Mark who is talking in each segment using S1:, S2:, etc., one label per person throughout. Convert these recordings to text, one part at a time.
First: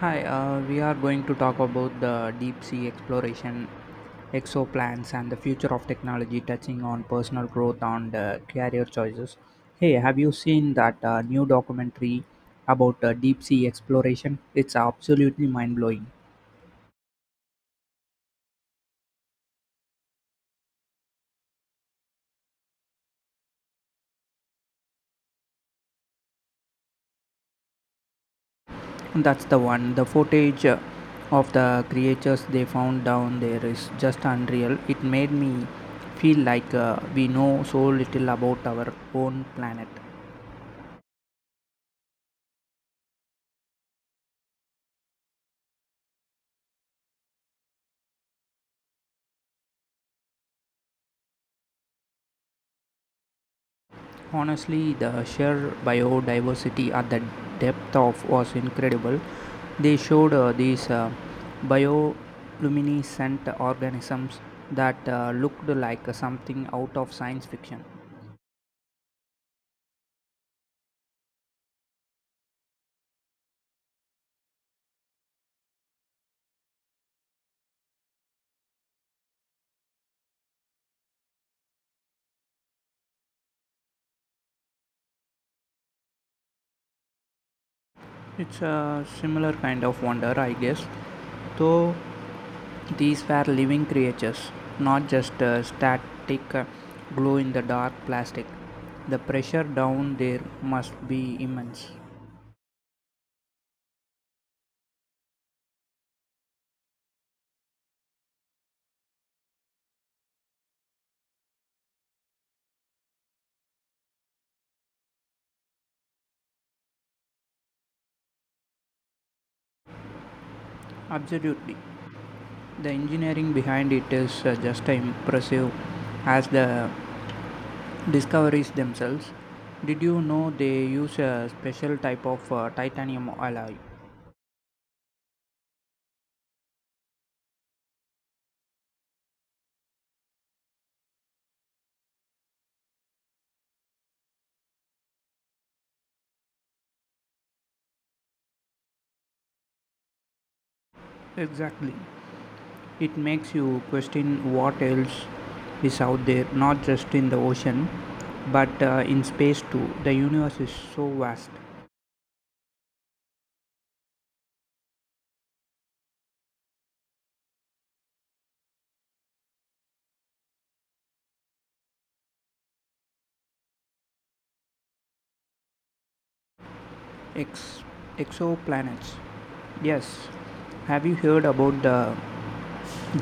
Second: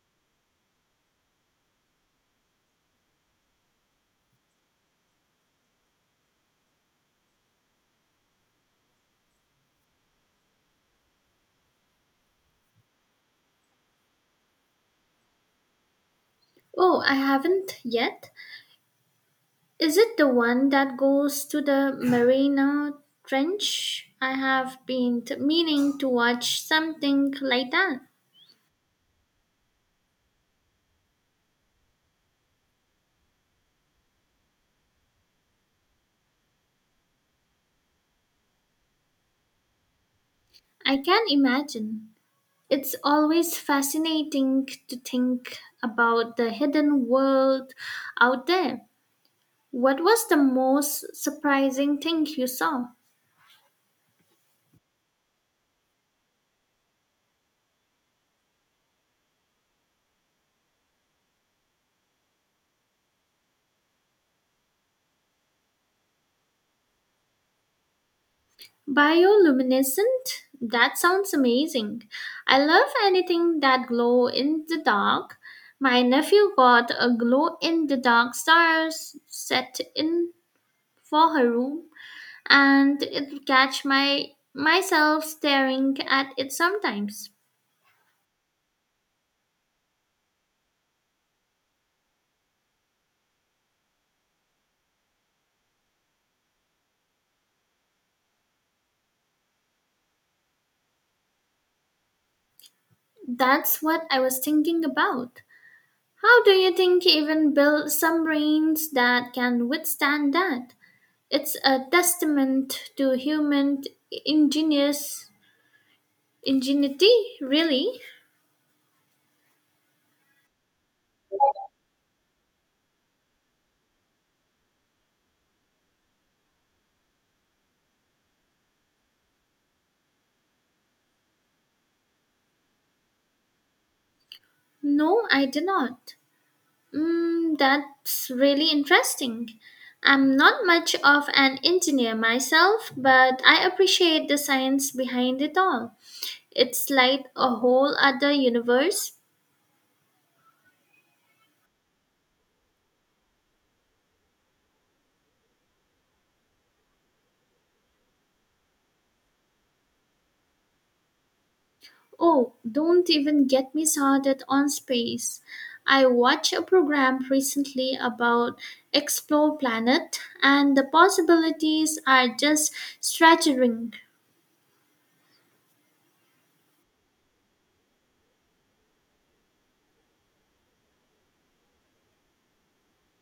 S1: Hi, we are going to talk about the deep sea exploration, exoplanets, and the future of technology, touching on personal growth and career choices. Hey, have you seen that new documentary about deep sea exploration? It's absolutely mind blowing.
S2: Oh, I haven't yet. Is it the one that goes to the Marina Trench? I have been meaning to watch something like that.
S1: That's the one. The footage of the creatures they found down there is just unreal. It made me feel like we know so little about our own planet.
S2: I can imagine. It's always fascinating to think about the hidden world out there. What was the most surprising thing you saw?
S1: Honestly, the sheer biodiversity at the depth of was incredible. They showed these bioluminescent organisms that looked like something out of science fiction.
S2: Bioluminescent? That sounds amazing. I love anything that glow in the dark. My nephew got a glow in the dark star set in for her room and it catch my myself staring at it sometimes.
S1: It's a similar kind of wonder, I guess. Though these were living creatures, not just static glow in the dark plastic. The pressure down there must be immense.
S2: That's what I was thinking about. How do you think even build some brains that can withstand that? It's a testament to human ingenious. Ingenuity? Really?
S1: Absolutely. The engineering behind it is just impressive as the discoveries themselves. Did you know they use a special type of titanium alloy?
S2: No, I did not. Mm, that's really interesting. I'm not much of an engineer myself, but I appreciate the science behind it all. It's like a whole other universe.
S1: Exactly. It makes you question what else is out there, not just in the ocean, but in space too. The universe is so vast.
S2: Oh, don't even get me started on space. I watched a program recently about explore planet and the possibilities are just staggering.
S1: Ex- exoplanets. Yes. Have you heard about the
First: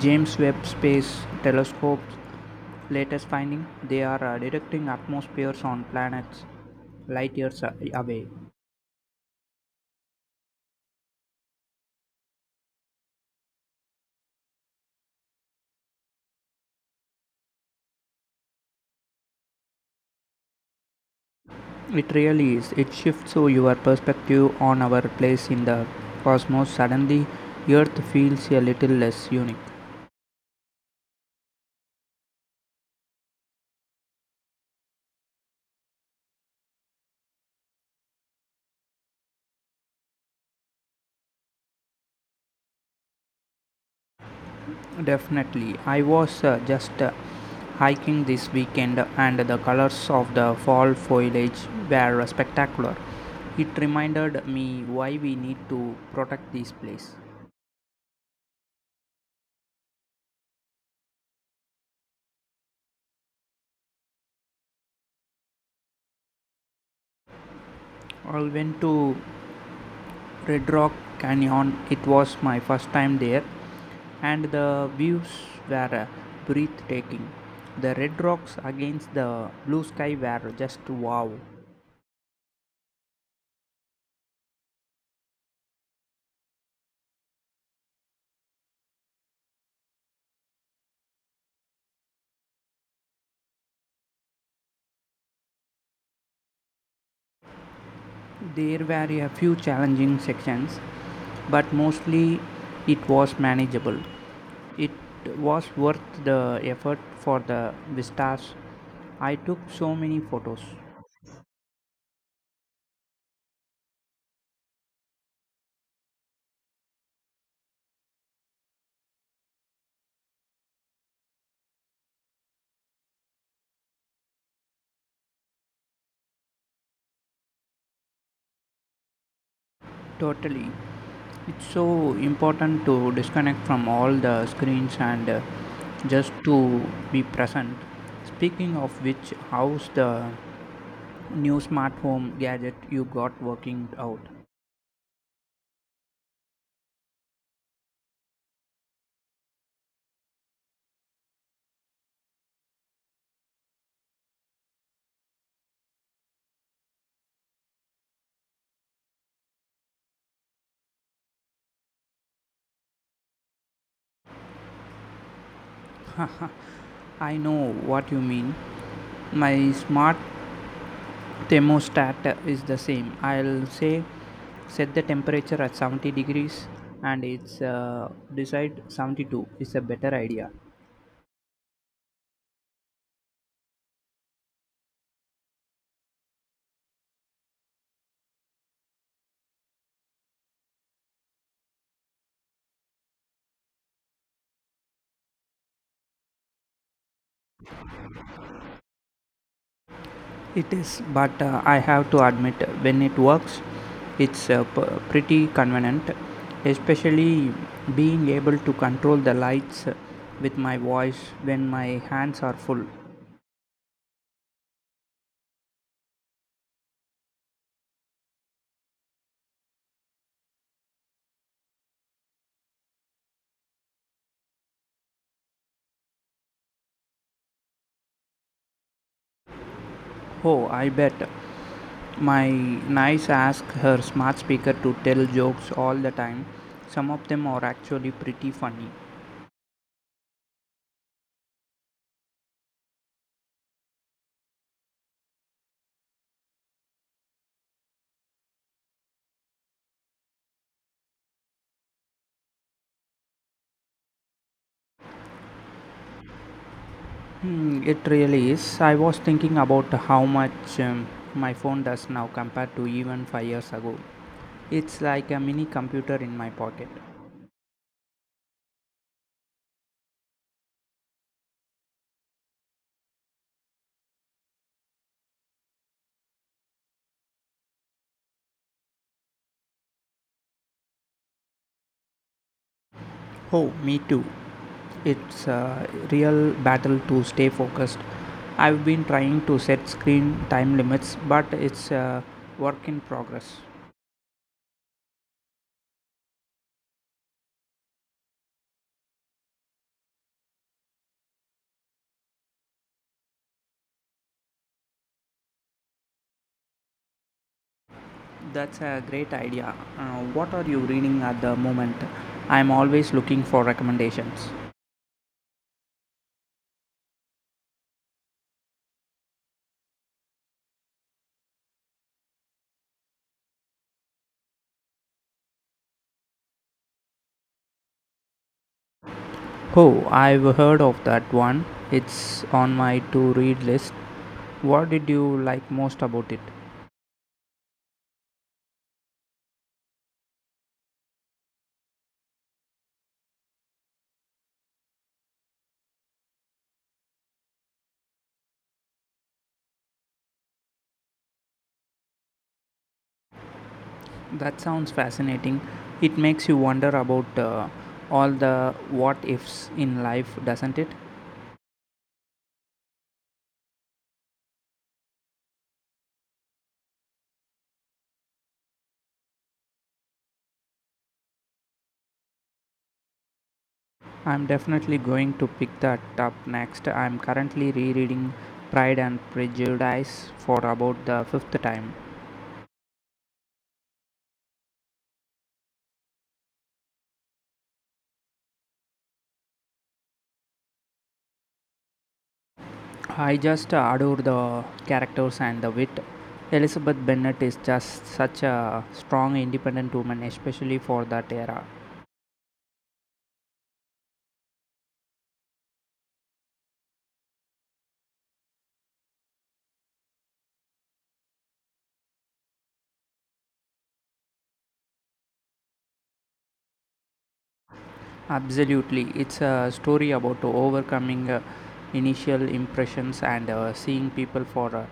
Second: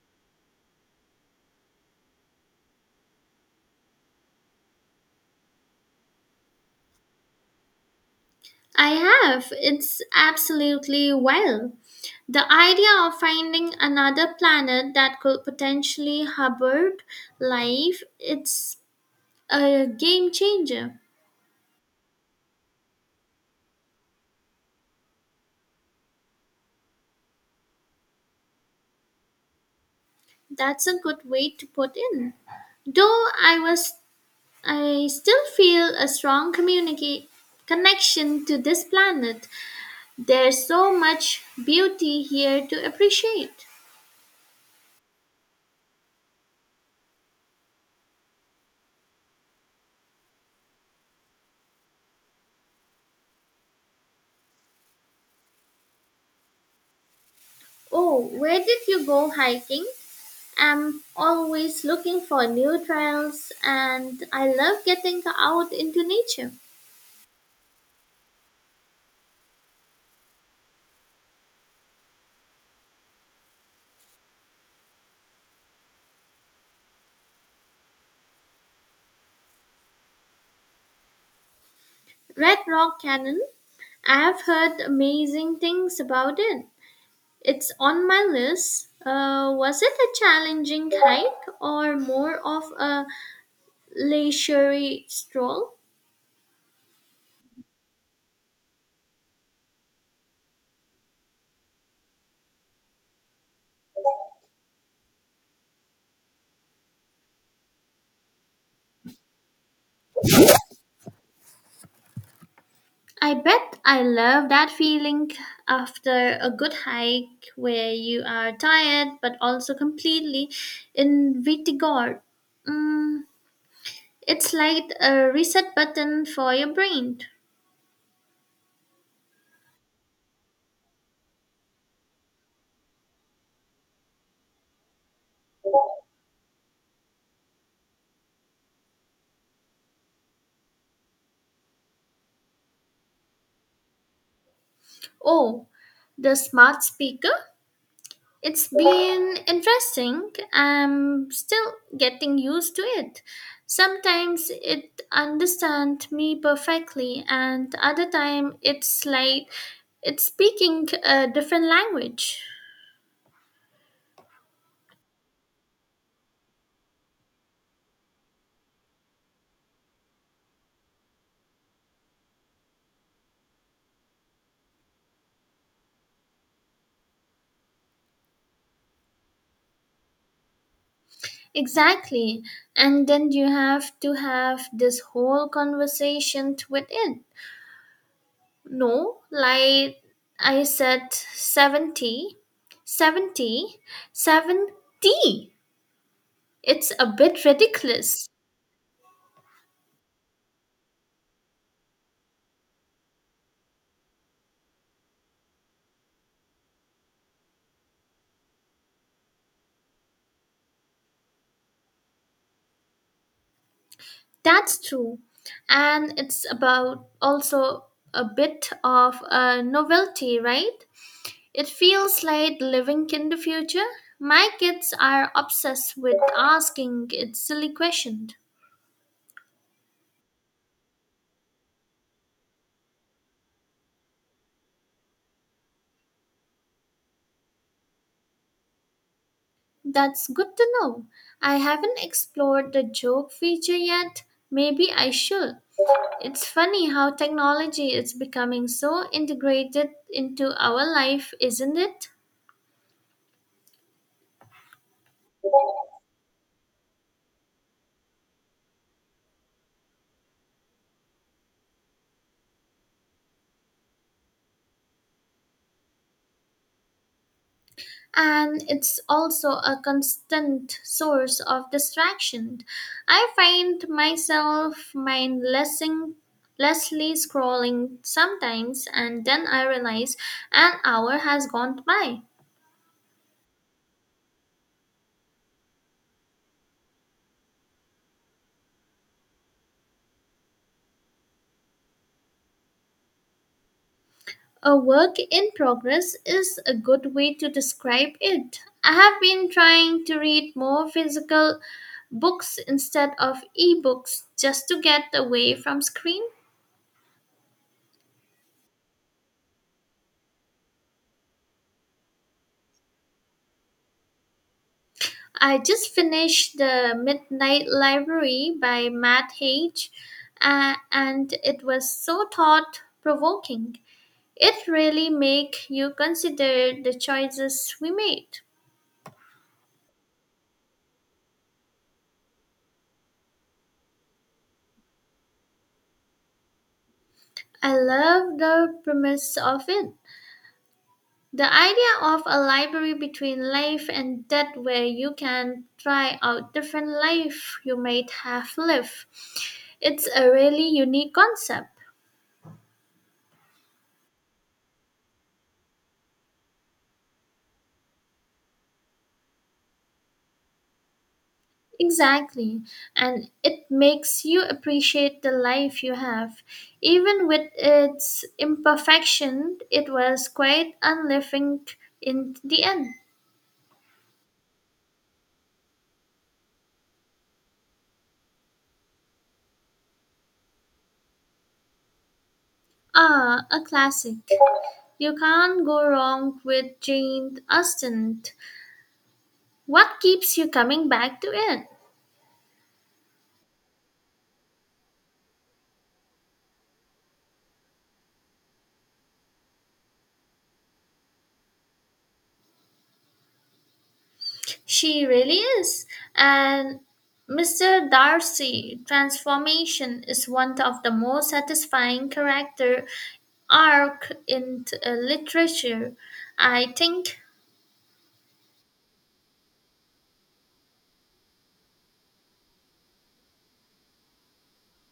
S1: James Webb Space Telescope latest finding? They are detecting atmospheres on planets light years away.
S2: I have. It's absolutely wild. The idea of finding another planet that could potentially harbor life, it's a game changer.
S1: It really is. It shifts so your perspective on our place in the cosmos. Suddenly, Earth feels a little less unique.
S2: That's a good way to put in. Though I still feel a strong communicate connection to this planet. There's so much beauty here to appreciate.
S1: Definitely. I was just hiking this weekend and the colors of the fall foliage were spectacular. It reminded me why we need to protect this place.
S2: Oh, where did you go hiking? I'm always looking for new trails and I love getting out into nature.
S1: I went to Red Rock Canyon. It was my first time there, and the views were breathtaking. The red rocks against the blue sky were just wow.
S2: Red Rock Canyon, I have heard amazing things about it. It's on my list. Was it a challenging hike or more of a leisurely stroll?
S1: There were a few challenging sections, but mostly it was manageable. It was worth the effort for the vistas. I took so many photos.
S2: I bet. I love that feeling after a good hike where you are tired but also completely invigorated. Mm, it's like a reset button for your brain.
S1: Totally. It's so important to disconnect from all the screens and just to be present. Speaking of which, how's the new smart home gadget you got working out?
S2: Oh, the smart speaker? It's been interesting. I'm still getting used to it. Sometimes it understands me perfectly, and other time it's like it's speaking a different language.
S1: I know what you mean. My smart thermostat is the same. I'll say set the temperature at 70 degrees and it's decide 72 is a better idea.
S2: Exactly. And then you have to have this whole conversation with it. No, like I said, 70, 70, 70. It's a bit ridiculous.
S1: It is, but I have to admit, when it works, it's pretty convenient, especially being able to control the lights with my voice when my hands are full.
S2: That's true. And it's about also a bit of a novelty, right? It feels like living in the future. My kids are obsessed with asking it silly questions.
S1: Oh, I bet. My niece asks her smart speaker to tell jokes all the time. Some of them are actually pretty funny.
S2: That's good to know. I haven't explored the joke feature yet. Maybe I should. It's funny how technology is becoming so integrated into our life, isn't it?
S1: Hmm, it really is. I was thinking about how much my phone does now compared to even 5 years ago. It's like a mini computer in my pocket.
S2: And it's also a constant source of distraction. I find myself mindlessly scrolling sometimes, and then I realize an hour has gone by.
S1: Oh, me too. It's a real battle to stay focused. I've been trying to set screen time limits, but it's a work in progress.
S2: A work in progress is a good way to describe it. I have been trying to read more physical books instead of ebooks just to get away from screen.
S1: That's a great idea. What are you reading at the moment? I'm always looking for recommendations.
S2: I just finished The Midnight Library by Matt Haig, and it was so thought provoking. It really make you consider the choices we made.
S1: Oh, I've heard of that one. It's on my to read list. What did you like most about it?
S2: I love the premise of it. The idea of a library between life and death, where you can try out different life you might have lived, it's a really unique concept.
S1: That sounds fascinating. It makes you wonder about all the what ifs in life, doesn't it?
S2: Exactly, and it makes you appreciate the life you have. Even with its imperfection, it was quite unliving in the end.
S1: I'm definitely going to pick that up next. I'm currently rereading Pride and Prejudice for about the fifth time.
S2: Ah, a classic. You can't go wrong with Jane Austen. What keeps you coming back to it?
S1: I just adore the characters and the wit. Elizabeth Bennet is just such a strong, independent woman, especially for that era.
S2: She really is. And Mr. Darcy transformation is one of the most satisfying character arc in literature. I think
S1: Absolutely, it's a story about overcoming initial impressions and seeing people for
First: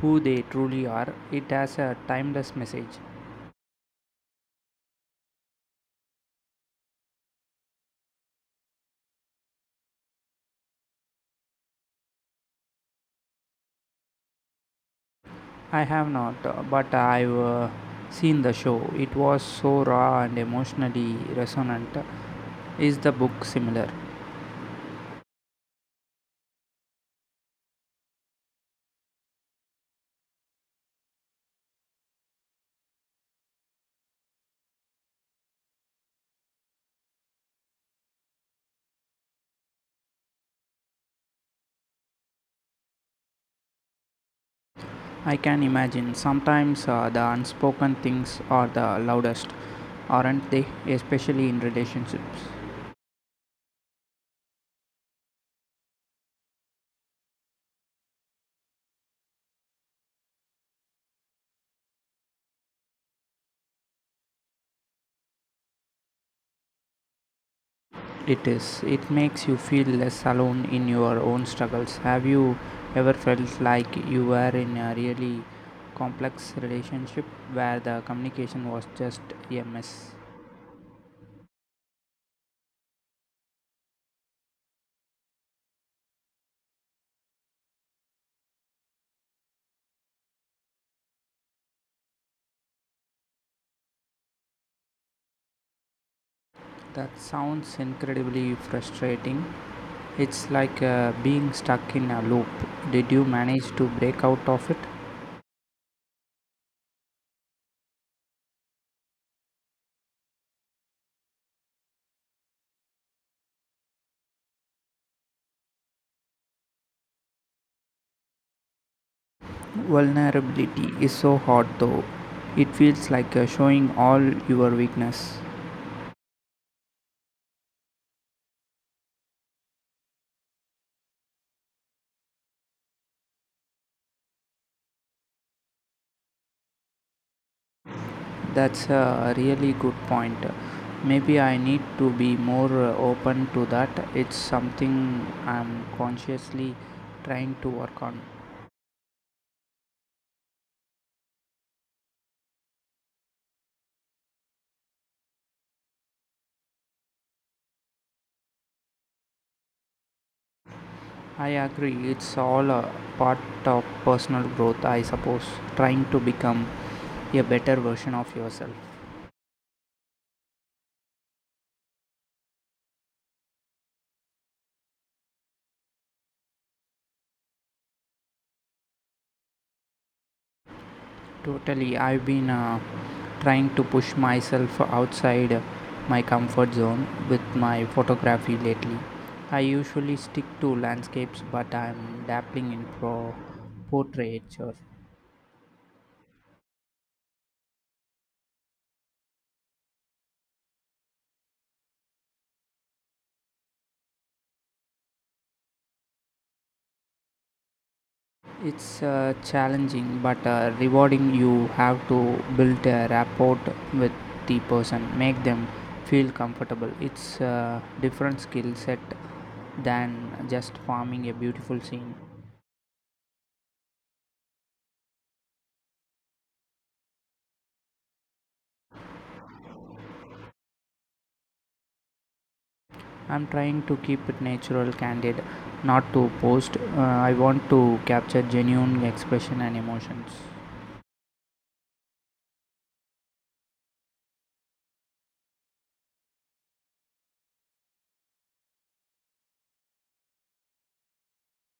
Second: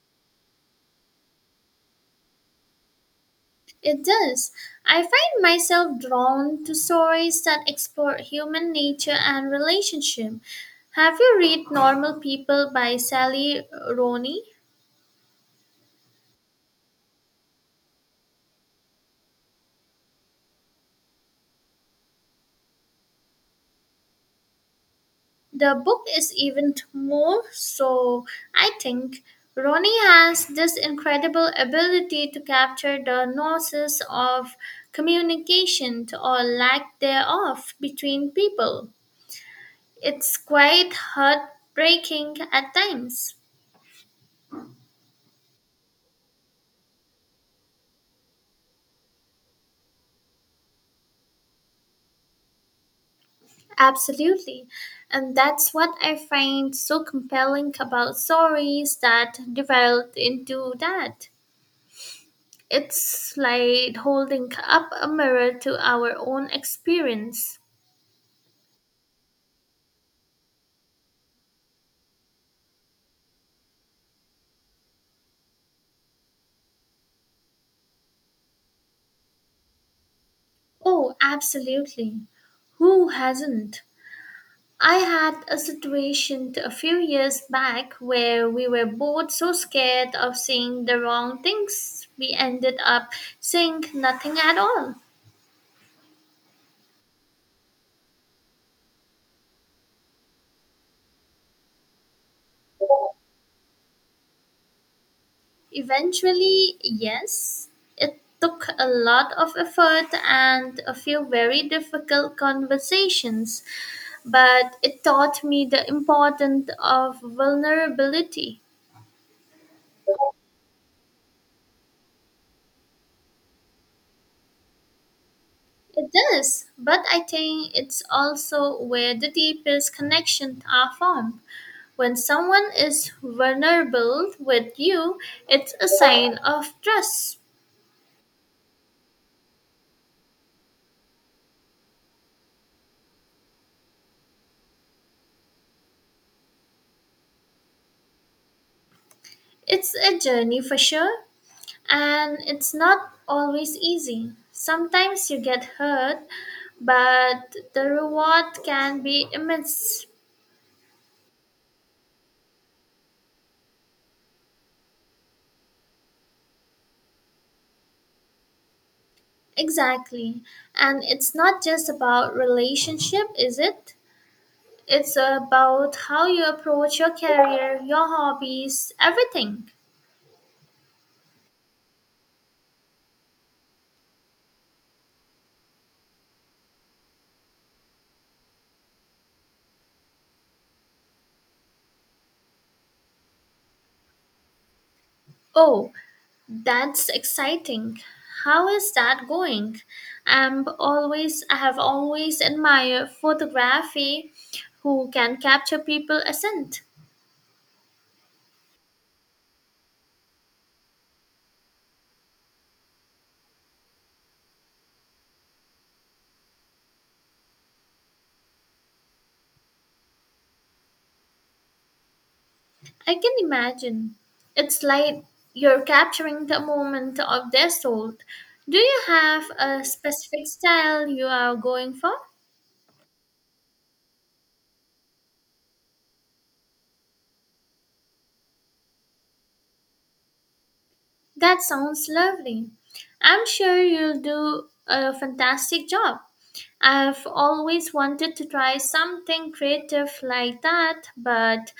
S1: who they truly are. It has a timeless message.
S2: it does. I find myself drawn to stories that explore human nature and relationship. Have you read Normal People by Sally Rooney?
S1: I have not, but I've seen the show. It was so raw and emotionally resonant. Is the book similar?
S2: The book is even more so, I think. Ronnie has this incredible ability to capture the nuances of communication or lack thereof between people. It's quite heartbreaking at times.
S1: I can imagine sometimes the unspoken things are the loudest, aren't they? Especially in relationships.
S2: Absolutely. And that's what I find so compelling about stories that develop into that. It's like holding up a mirror to our own experience.
S1: It is. It makes you feel less alone in your own struggles. Have you ever felt like you were in a really complex relationship where the communication was just a mess?
S2: Oh, absolutely. Who hasn't? I had a situation a few years back where we were both so scared of saying the wrong things, we ended up saying nothing at all.
S1: That sounds incredibly frustrating. It's like being stuck in a loop. Did you manage to break out of it?
S2: Eventually, yes, it took a lot of effort and a few very difficult conversations, but it taught me the importance of vulnerability.
S1: Vulnerability is so hard though. It feels like showing all your weakness.
S2: It does, but I think it's also where the deepest connections are formed. When someone is vulnerable with you, it's a sign of trust.
S1: That's a really good point. Maybe I need to be more open to that. It's something I'm consciously trying to work on.
S2: It's a journey for sure, and it's not always easy. Sometimes you get hurt, but the reward can be immense.
S1: I agree, it's all a part of personal growth, I suppose, trying to become a better version of yourself.
S2: Exactly. And it's not just about relationship, is it? It's about how you approach your career, your hobbies, everything.
S1: Totally. I've been trying to push myself outside my comfort zone with my photography lately. I usually stick to landscapes, but I'm dabbling in pro portraiture.
S2: Oh, that's exciting. How is that going? I have always admired photography who can capture people assent.
S1: It's challenging but rewarding. You have to build a rapport with the person, make them feel comfortable. It's a different skill set than just farming a beautiful scene.
S2: I can imagine. It's like you're capturing the moment of their soul. Do you have a specific style you are going for?
S1: I'm trying to keep it natural, candid, not too posed. I want to capture genuine expression and emotions.
S2: That sounds lovely. I'm sure you'll do a fantastic job. I've always wanted to try something creative like that, but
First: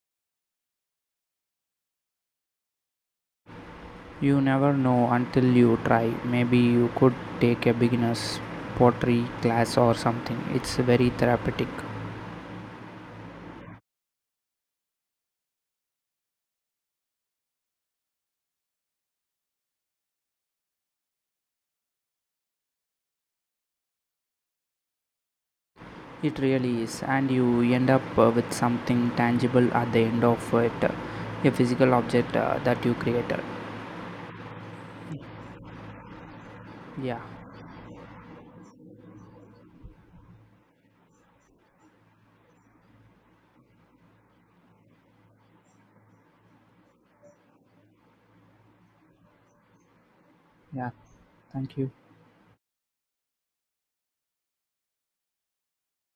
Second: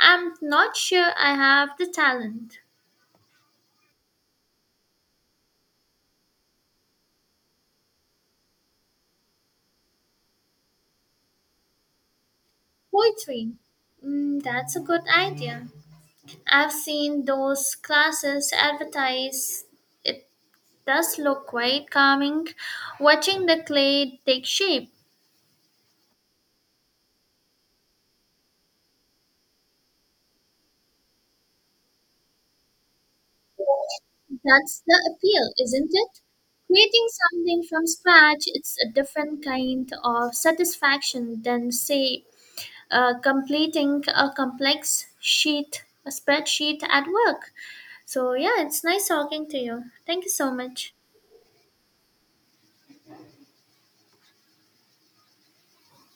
S2: I'm not sure I have the talent.
S1: You never know until you try. Maybe you could take a beginner's pottery class or something. It's very therapeutic.
S2: Poetry. Mm, that's a good idea. I've seen those classes advertised. Does look quite calming watching the clay take shape.
S1: It really is, and you end up with something tangible at the end of it, a physical object that you created.
S2: That's the appeal, isn't it? Creating
S1: Yeah,
S2: something from scratch, it's a different kind of satisfaction than, say, completing a spreadsheet at work. So, yeah, it's nice talking to you. Thank you so
S1: yeah,
S2: much.
S1: thank you.